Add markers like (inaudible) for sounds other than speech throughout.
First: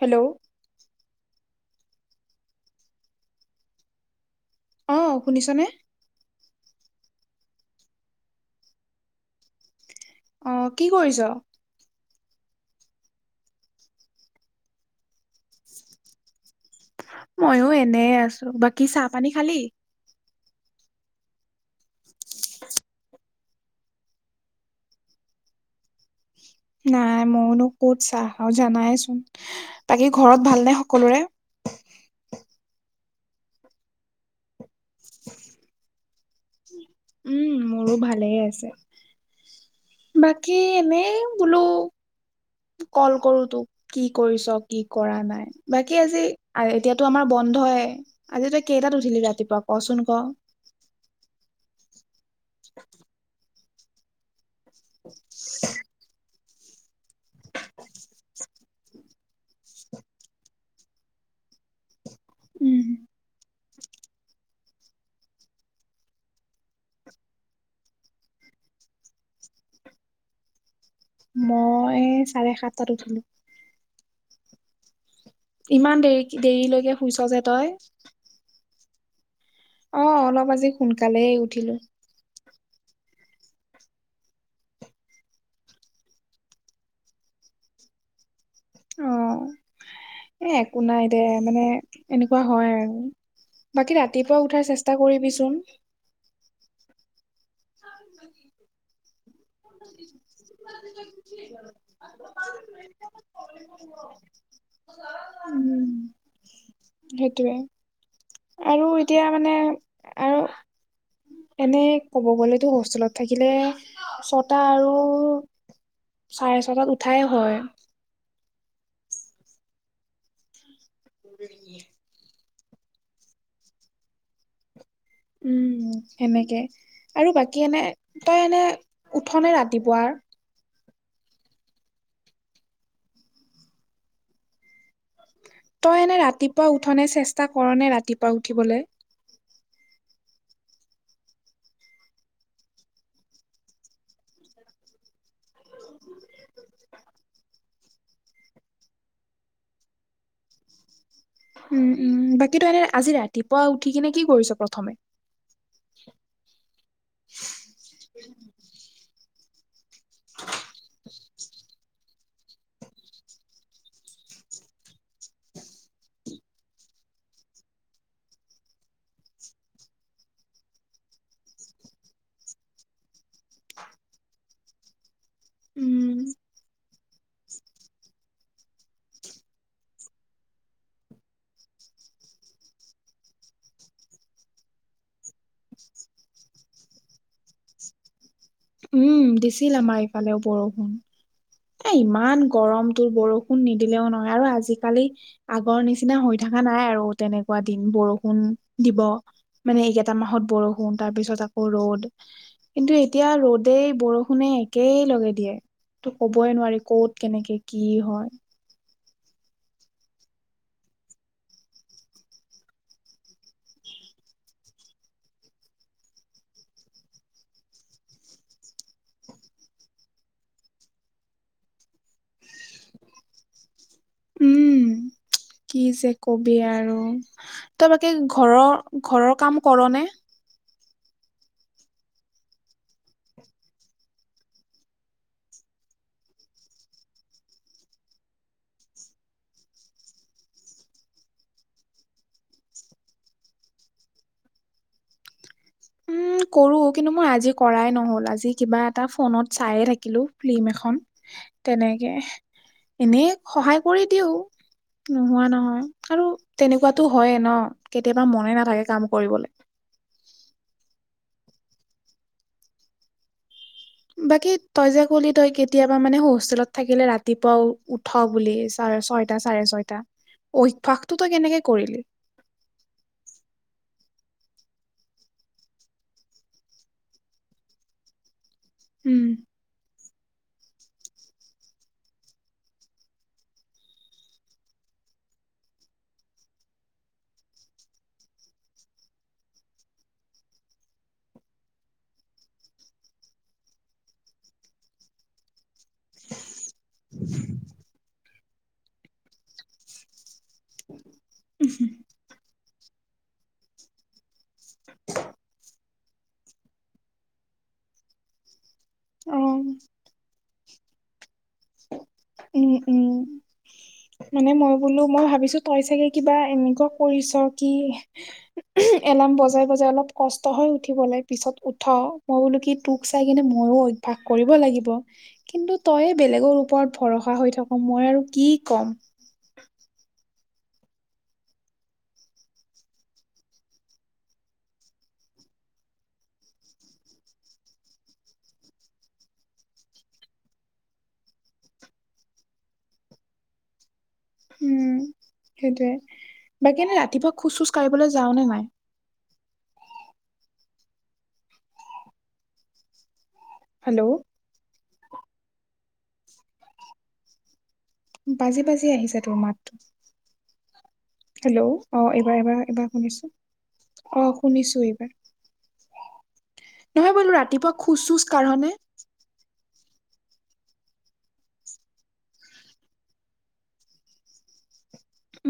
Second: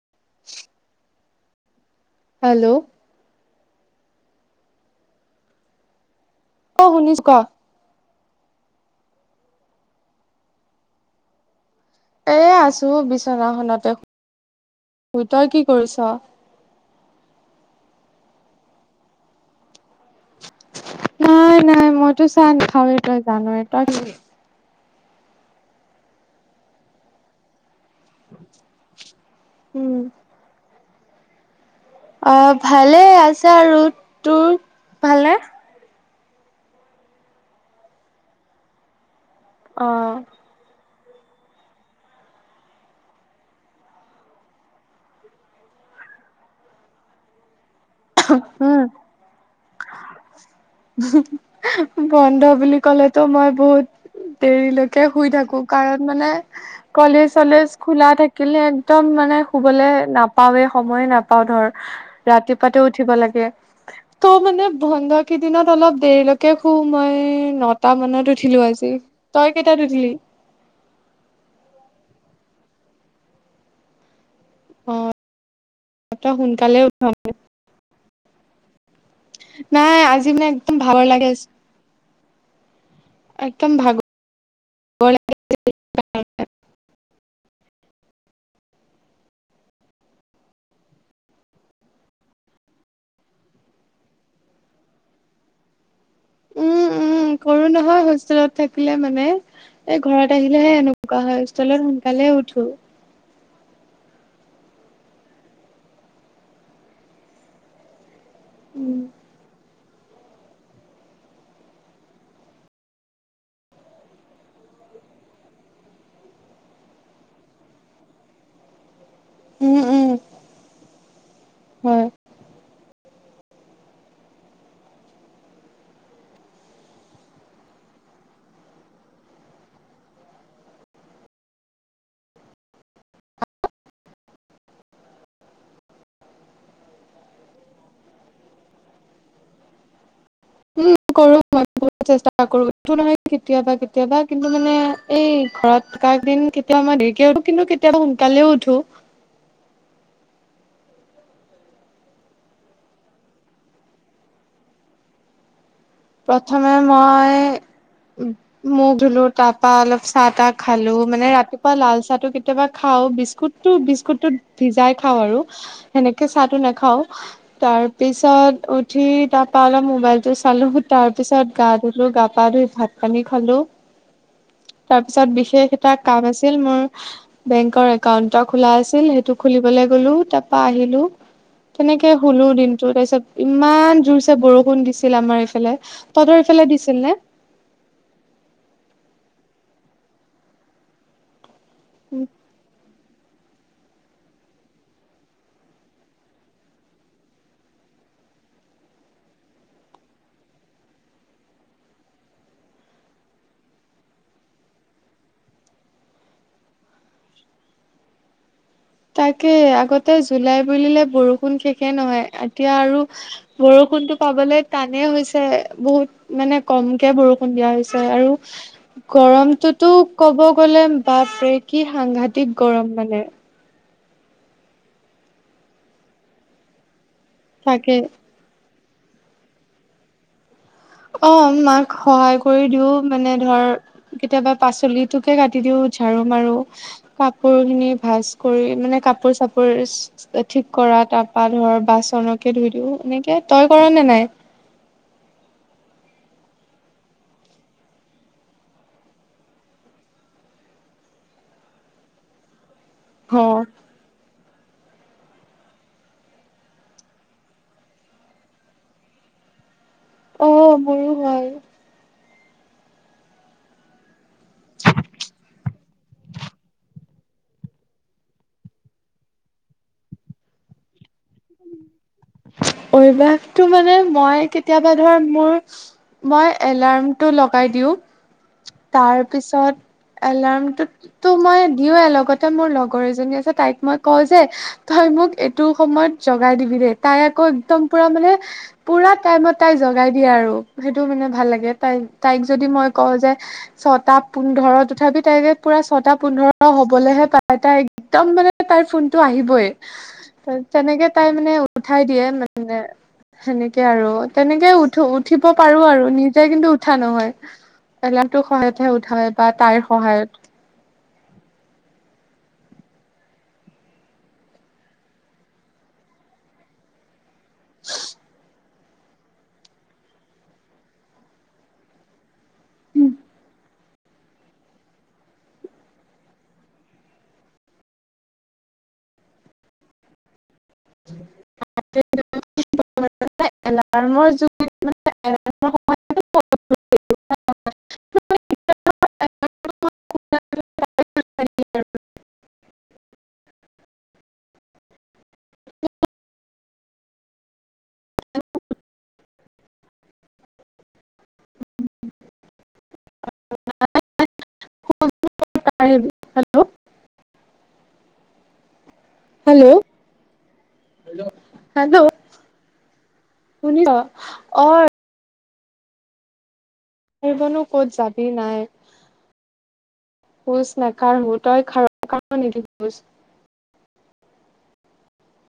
Hello hello অ শুনিছনে? ক শুনিছোঁ ক? অ কি কৰিছ? এ আছো বিচনাখনতে শুই, তই কি কৰিছ? মইও এনে আছো, বাকী চাহ পানী খালি? নাই নাই মইতো চাহ নাখাৱে তই জানয়ে তই কি কৰিলি নাই ম'নো ক'ত চাহ আৰু জানাই চোন, উম বাকী ঘৰত ভালনে সকলোৰে? অ ভালে আছে আৰু। তোৰ ভালনে? উম মোৰো ভালে আছে। অ। কি এনেই বোলো কল কৰো তোক। কি কৰিছ কি কৰা নাই? বাকী আজি আ এতিয়াতো আমাৰ বন্ধই। আজি তই উম কেইটাত উঠিলি ৰাতিপুৱা কচোন ক? হুম অ বন্ধ বুলি ক'লেতো মই বহুত দেৰিলৈকে শুই থাকো কাৰণ মানে কলেজ চলেজ খোলা থাকিলে একদম মানে শুবলে নাপাওৱে সময়ে নাপাওঁ ধৰ। উম ৰাতিপুৱাতে উঠিব লাগে। তৌ মানে বন্ধ কেইদিনত অলপ দেৰিলৈকে শু মই নটা মানত উঠিলো আজি। তই কেইটাত উঠিলি? মই চাৰে সাতটাত উঠিলো। অ। ইমান তই দেৰি সোনকালে দেৰিলৈকে উঠ। শুইছ যে তই? নাই অ আজি মানে অলপ একদম ভাগৰ লাগে সোনকালেই আ উঠিলো। একদম ভাগৰ লাগে। অ, এ একো নাই দে মানে এনেকুৱা হয় আৰু। বাকী ৰাতিপুৱা উঠাৰ চেষ্টা কৰিবিচোন? উম, উম কৰো নহয় হোষ্টেলত থাকিলে মানে, এ ঘৰত আহিলে হে এনু কোৱা হয়, হোষ্টেলত সোনকালে উঠো। উম। সেইটোৱে আৰু এতিয়া মানে আৰু এনে ক'ব গ'লেতো হোষ্টেলত থাকিলে ছটা আৰু চাৰে ছটাত উঠাই হয়। উম উম (unintelligible) হয় উম সেনেকে আৰু বাকী এনে তই এনে উঠ নে ৰাতিপুৱাৰ? তই এনে ৰাতিপুৱা উঠনে চেষ্টা কৰ নে ৰাতিপুৱা উঠিবলে? উম কৰো মই। বহুত চেষ্টা কৰো উঠো নহয় কেতিয়াবা কেতিয়াবা কিন্তু মানে এই ঘৰত থকা কেইদিন কেত তিয়া মই দেৰিকে উঠো কিন্তু কেতিয়াবা সোনকালেও উঠো। উম উম বাকী তই এনে আজি ৰাতিপুৱা উঠি কিনে কি কৰিছ প্ৰথমে? প্ৰথমে মই মুখ ধুলো তাপা অলপ চাহ তাহ খালো মানে ৰাতিপুৱা লাল চাহ টো কেতিয়াবা খাও বিস্কুতটো বিস্কুতটো ভিজাই খাও আৰু সেনেকে চাহটো নাখাও তাৰ পিছত উঠি তাপা অলপ মোবাইল টো চালো তাৰ পিছত গা ধুলো গা পা ধুই ভাত পানী খালো। তাৰপিছত বিশেষ এটা উম কাম আছিল মোৰ বেংকৰ একাউন্ট এটা খোলা আছিল সেইটো খুলিবলে গলো তাপা আহিলো। তেনেকে শুলো দিনটো তাৰপিছত ইমান জোৰছে বৰষুণ দিছিল আমাৰ এইফালে তদৰ সেইফালে দিছিল নে? উম দিছিল আমাৰ ইফালেও বৰষুণ এ ইমান গৰমটো বৰষুণ নিদিলেও নহয় আৰু আজিকালি আগৰ নিচিনা হৈ থকা নাই আৰু তেনেকুৱা দিন বৰষুণ দিব। মানে এইকেইটা মাহত বৰষুণ তাৰপিছত আকৌ ৰ'দ কিন্তু এতিয়া ৰ'দ- দেই বৰষুণে একেই লগে দিয়ে তো কবই নোৱাৰি কত কেনেকে কি হয়। তাকে আগতে জুলাই বুলিলে বৰষুণ শেষে নহয় এতিয়া আৰু। বৰষুণটো পাবলে টানেই হৈছে বহুত। মানে কমকে বৰষুণ দিয়া হৈছে আৰু গৰমটোতো ক'ব গ'লে বাপৰে কি সাংঘাতিক গৰম মানে উম কি যে কবি আৰু তৰ তাকে বাকি ঘৰৰ ঘৰৰ কাম কৰ নে? অ মাক সহায় কৰি দিওঁ মানে ধৰ কেতিয়াবা পাচলিটোকে কাটি দিও ঝাৰু মাৰো। কাপোৰ খিনি ভাজ কৰি মানে কাপোৰ চাপোৰ। ঠিক কৰা তাৰ পৰা ধৰ বাচনকে ধুই দিও এনেকে তই কৰ নে নাই। উম কৰো কিন্তু মই আজি কৰাই নহ'ল আজি কিবা এটা ফোনত চাইে থাকিলো ফিল্ম এখন। তেনেকে এনেই অ সহায় কৰি দিও। নোহোৱা নহয় আৰু তেনেকুৱাতো হয়ে ন, কেতিয়াবা মনে নাথাকে কাম কৰিবলে। অ মোৰো হয়। বাকী তই যে কলি তই কেতিয়াবা মানে হোষ্টেলত থাকিলে ৰাতিপুৱাও- থ বুলি চ ছয়টা চাৰে ছয়টা অভ্যাসটো তই কেনেকে কৰিলি- অভ্যাসটো মানে মই কেতিয়াবা ধৰ মোৰ- মই এলাৰ্মটো লগাই দিওঁ, তাৰ উম পিছত- এলাৰ্মটো টো মই দিওৱে লগতে মোৰ লগৰ এজনী আছে তাইক মই কওঁ যে তই মোক এইটো সময়ত- জগাই দিবি দেই, তাই আকৌ একদম পুৰা মানে- পুৰা টাইমত তাই জগাই দিয়ে আৰু সেইটো মানে ভাল লাগে তাই তাইক যদি মই কওঁ যে- ছটা পোন্ধৰত উঠাবি তাইকে- পুৰা ছটা পোন্ধৰ হ'বলেহে পায় তাই একদম মানে তাই ফোনটো আহিবই। ত তেনেকে তাই মানে উঠাই দিয়ে মানে, সেনেকে আৰু তেনেকে উঠো। উঠিব পাৰো আৰু নিজে কিন্তু উঠা নহয়। এলাৰ্মটো সহায়তহে উঠায় অ বা তাইৰ সহায়ত। উম উম মানে মই বোলো মই ভাবিছো তই চাগে কিবা এনেকুৱা কৰিছ। কি এলাৰ্ম বজাই বজাই অলপ কষ্ট হৈ উঠিবলৈ পিছত উঠাও। মই বোলো কি তোক চাই কিনে মোৰো অভ্যাস কৰিব লাগিব কিন্তু তইয়ে বেলেগৰ ওপৰত- ভৰসা হৈ থাকো মই আৰু কি ক'ম। এলামৰ যো (unintelligible) উম সেইটোয়ে বাকী এনে ৰাতিপুৱা খোজ চোজ কঢ়িবলৈ যাও নে নাই। হেল্ল' (unintelligible) বাজি বাজি আহিছে তোৰ হেল্ল' মাতটো হেল্ল' অ। এবাৰ এইবাৰ শুনিছো শুনিছ অ শুনিছো এইবাৰ নহয় বোলো বনো ৰাতিপুৱা ক'ত খোজ চোজ যাবি কাঢ় নাই- নে খোচ নকাঢ়ো তই খাৰ কাঢ় নেকি খোজ।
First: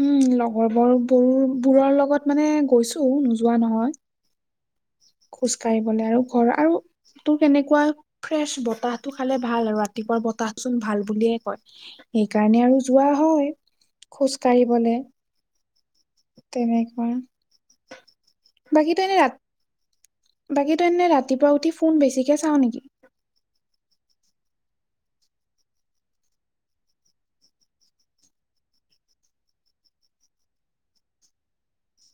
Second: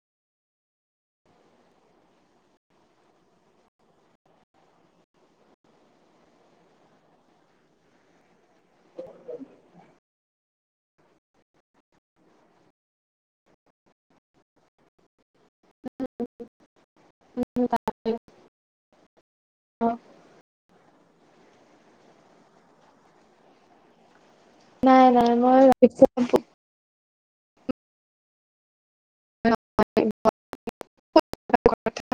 উম লগৰ বৰ বোৰ বোৰৰ লগত মানে গৈছো নোযোৱা নহয়। খোজ কাঢ়িবলৈ আৰু ঘৰ আৰু- টো কেনেকোৱা ফ্ৰেছ বতাহটো খালে ভাল আৰু ৰাতিপুৱা বতাহ চোন ভাল বুলিয়ে কয়। সেইকাৰণে আৰু যোৱা হয় খোজ কাঢ়িবলে। তেনেকোৱা, বাকীতো এনে ৰা- বাকীতো এনেই ৰাতিপুৱা উঠি ফোন বেছিকে চাওঁ নেকি? নাই নাই মই বেছি ফোনটো- (unintelligible)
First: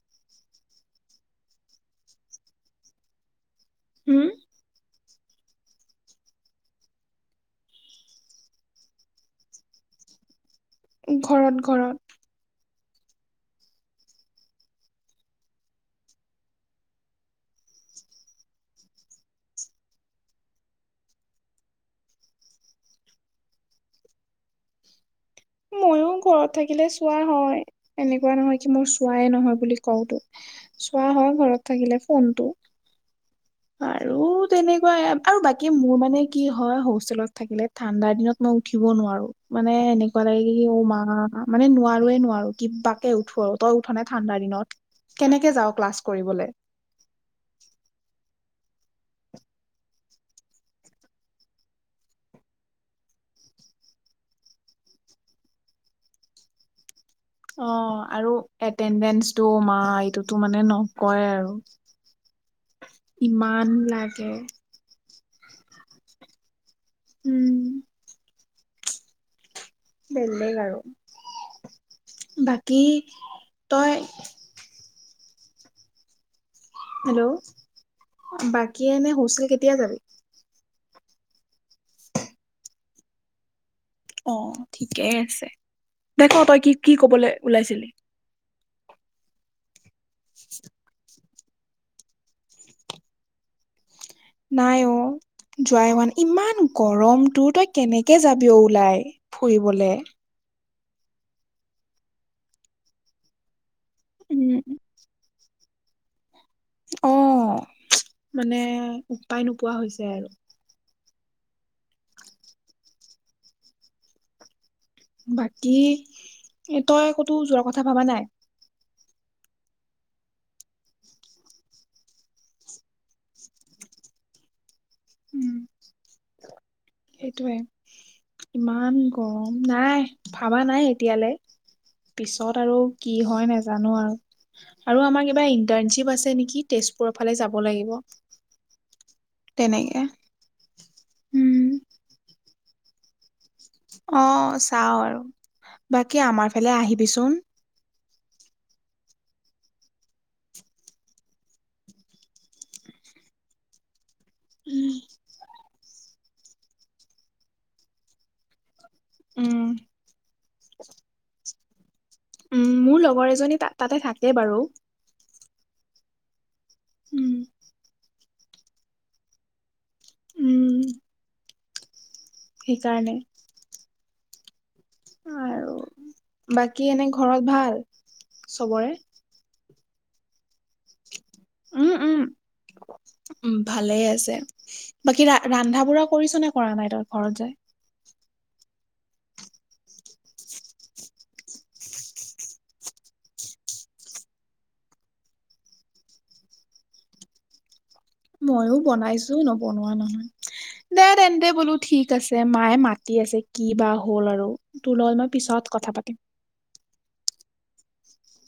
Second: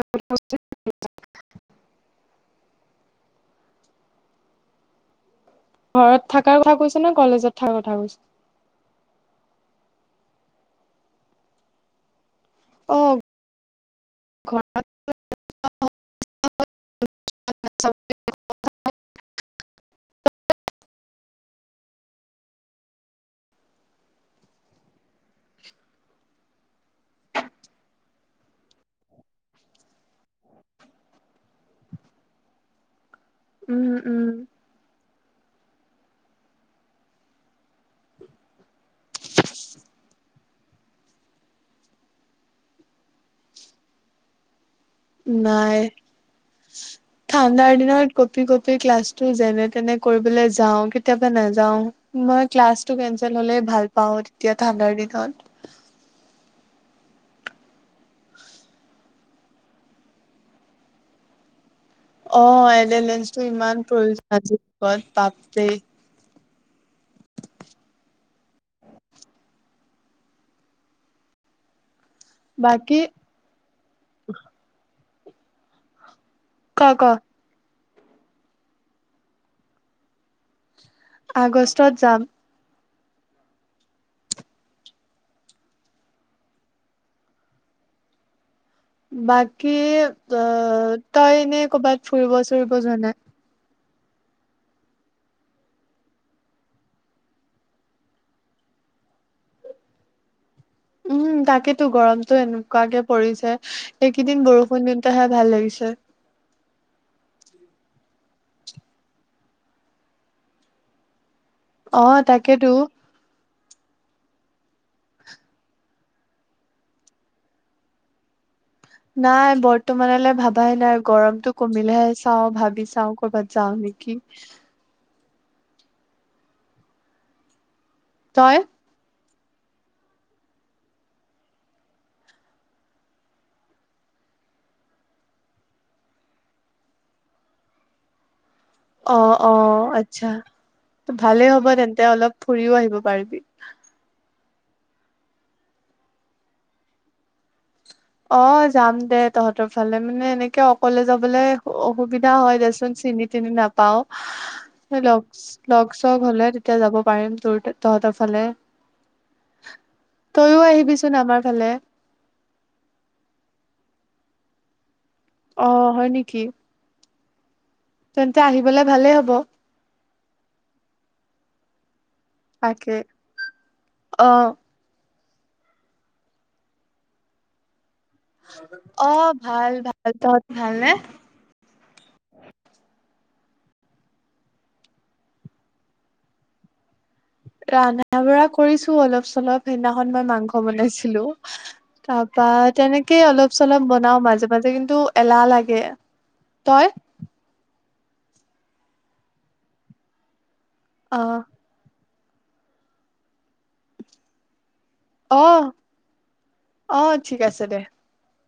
(unintelligible) হুম? ঘৰত থাকাৰ কথা কৈছে নে, কলেজত থিকাৰ কথা কৈছে? ঘৰত ঘৰত। অ খোৱা ময়ো ঘৰত থাকিলে চোৱা হয় এনেকোৱা নহয় কি মোৰ চোৱাই নহয় বুলি কওতো। চোৱা হয় ঘৰত থাকিলে ফোনটো উম উম আৰু তেনেকোৱা আৰু বাকী মোৰ মানে কি হয় হোষ্টেলত থাকিলে, ঠাণ্ডাৰ দিনত মই উঠিব নোৱাৰো। মানে এনেকোৱা লাগে কি, অ মা, মানে নোৱাৰোয়ে, নোৱাৰো, কিবাকে উঠো আৰু। তই উঠ নে ঠাণ্ডা দিনত, কেনেকে যাও নাই ক্লাছ কৰিবলে? ঠাণ্ডাৰ দিনত কপি কপি ক্লাছটো যেনে তেনে কৰিবলৈ যাও, কেতিয়াবা নাযাওঁ, মই ক্লাছটো কেনচেল হলে ভাল পাওঁ তেতিয়া, ঠাণ্ডাৰ দিনত। অ আৰু এটেনডেঞ্চটো মা'এইটোতো মানে নকয় আৰু। অ এ এটেডেঞ্চটো ইমান প্ৰয়োজন আজিৰ (unintelligible) লগত বাপ ৰে। উম। বেলেগ আৰু। বাকী তই ক ক হেল্ল' বাকী এনে হষ্টেল কেতিয়া যাবি? আগষ্টত যাম। অ ঠিকেই আছে। দে তই ক কি কি কবলৈ ওলাইছিলি? বাকী, অ' তই এনে কৰ'বাত ফুৰিব চুৰিব যোৱা না? নাই অ যোৱাই হোৱা নাই। ইমান গৰমতো তই কেনেকে যাবি অ ওলাই' ফুৰিবলে। উম তাকেতো, গৰমতটো এনেকুৱাকে পৰিছে, সেইকেইদিন উম। বৰষুণ দিওঁতে হে ভাল লাগিছে। অ, মানে উপায় নোপোৱা হৈছে আৰু। অ তাকেতো। বাকী' তই কতো যোৱাৰ কথা ভাবা নাই? নাই বৰ্তমানলৈ ভাবাই নাই, গৰমতো কমিলেহে চাও, ভাবি চাও, কৰবাত যাও নে কি? উম। সেইটোৱে। তই ইমান গৰম, নাই ভাবা নাই এতিয়ালে। পিছত আৰু কি হয় নাজানো আৰু। আৰু আমাৰ কিবা ইন্টাৰশ্বিপ আছে নেকি? তেজপুৰ ফালে যাব লাগিব। অ অ তেনেকে। আচ্ছা, ভালেই উম, হ'ব তেন্তে অলপ ফুৰিও আহিব পাৰিবি। অ চাও আৰু। বাকী আমাৰ ফালে আহিবিচোন? অ যাম দে তহঁতৰ ফালে। মানে এনেকে অকলে যাবলে অসুবিধা হয় দে চিনি-তিনি নাপাওঁ। লগ লগ-চগ হলে তেতিয়া যাব পাৰিম, তোৰ তহঁতৰ ফালে। উম, তইও আহিবিচোন আমাৰ ফালে। উম মোৰ লগৰ এজনী তাত তাতে থাকে বাৰু। অ হয় নেকি? উম। তেন্তে আহিবলে ভালেই হ'ব। ওম তাকে, অঁ। আৰু বাকী এনে ঘৰত ভাল? চবৰে? অ ভাল ভাল, তহঁত ভাল নে? উম উম। উ ভালে আছে। বাকী ৰা ৰান্ধা-বঢ়া কৰিছ না কৰা নাই তই ঘৰত যায়? ৰন্ধা-বঢ়া কৰিছো অলপ-চলপ, সেইদিনাখন মই মাংস বনাইছিলোঁ, তাৰপা তেনেকে অলপ-চলপ বনাও মাজে মাজে কিন্তু এলাহ লাগে। তই? ময়ো বনাইছো নবনোৱা নহয় দে, অ তেন্তে বোলো ঠিক আছে, মায়ে মাতি আছে কি বা হ'ল আৰু তোৰ লগত মই পিছত কথা পাতিম। অঁ ঠিক আছে দে।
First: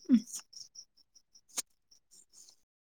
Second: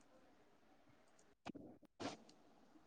উম